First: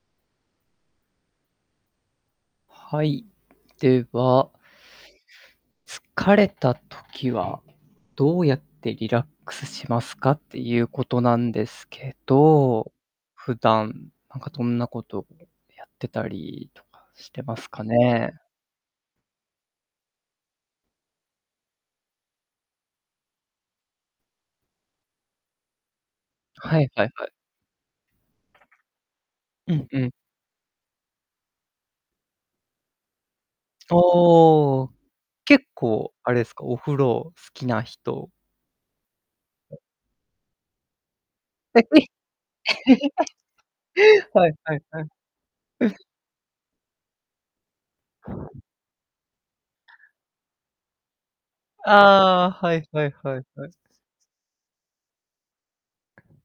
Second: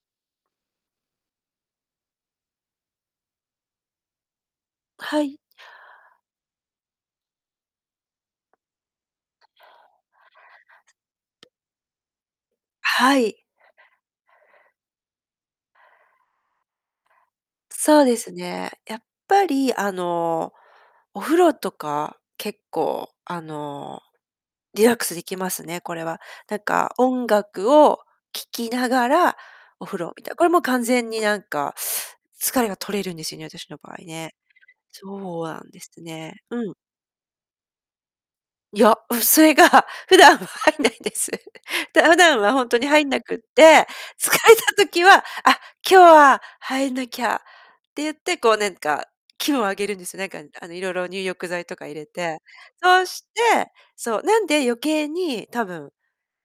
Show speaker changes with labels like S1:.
S1: はい。では
S2: はい。
S1: 疲れた時は、どうやってリラックスしますかっていうことなんですけど、
S2: はい。
S1: 普段、なんかどんなことやってたりとかしてますか
S2: そうです
S1: ね？
S2: ね。やっぱりあの、お風呂とか、結構あの、リラックスできますね、これは。なん
S1: はい
S2: か
S1: はいは
S2: 音
S1: い。
S2: 楽を聴きながら、
S1: う
S2: お
S1: ん
S2: 風
S1: うん。
S2: 呂みたいな。これ、もう完全になんか、疲れが取れるんですよね、私の場合ね。
S1: おお。
S2: そうあ
S1: 結
S2: んです
S1: 構、あれ
S2: ね。
S1: ですか、
S2: うん。
S1: お風呂好きな人。
S2: いや、それが、普段は入んないんです。普段はほんとに入んなくって、疲
S1: はい
S2: れた
S1: はいは
S2: 時
S1: い。
S2: は「あ、今日は入んなきゃ」って言って、こうなんか、気分を上げるんですよ。なんか、あの、色々入浴剤とか入れて。
S1: ああ。はい
S2: そ
S1: はい
S2: し
S1: は
S2: て、
S1: いはい。
S2: そう、なんで余計に、多分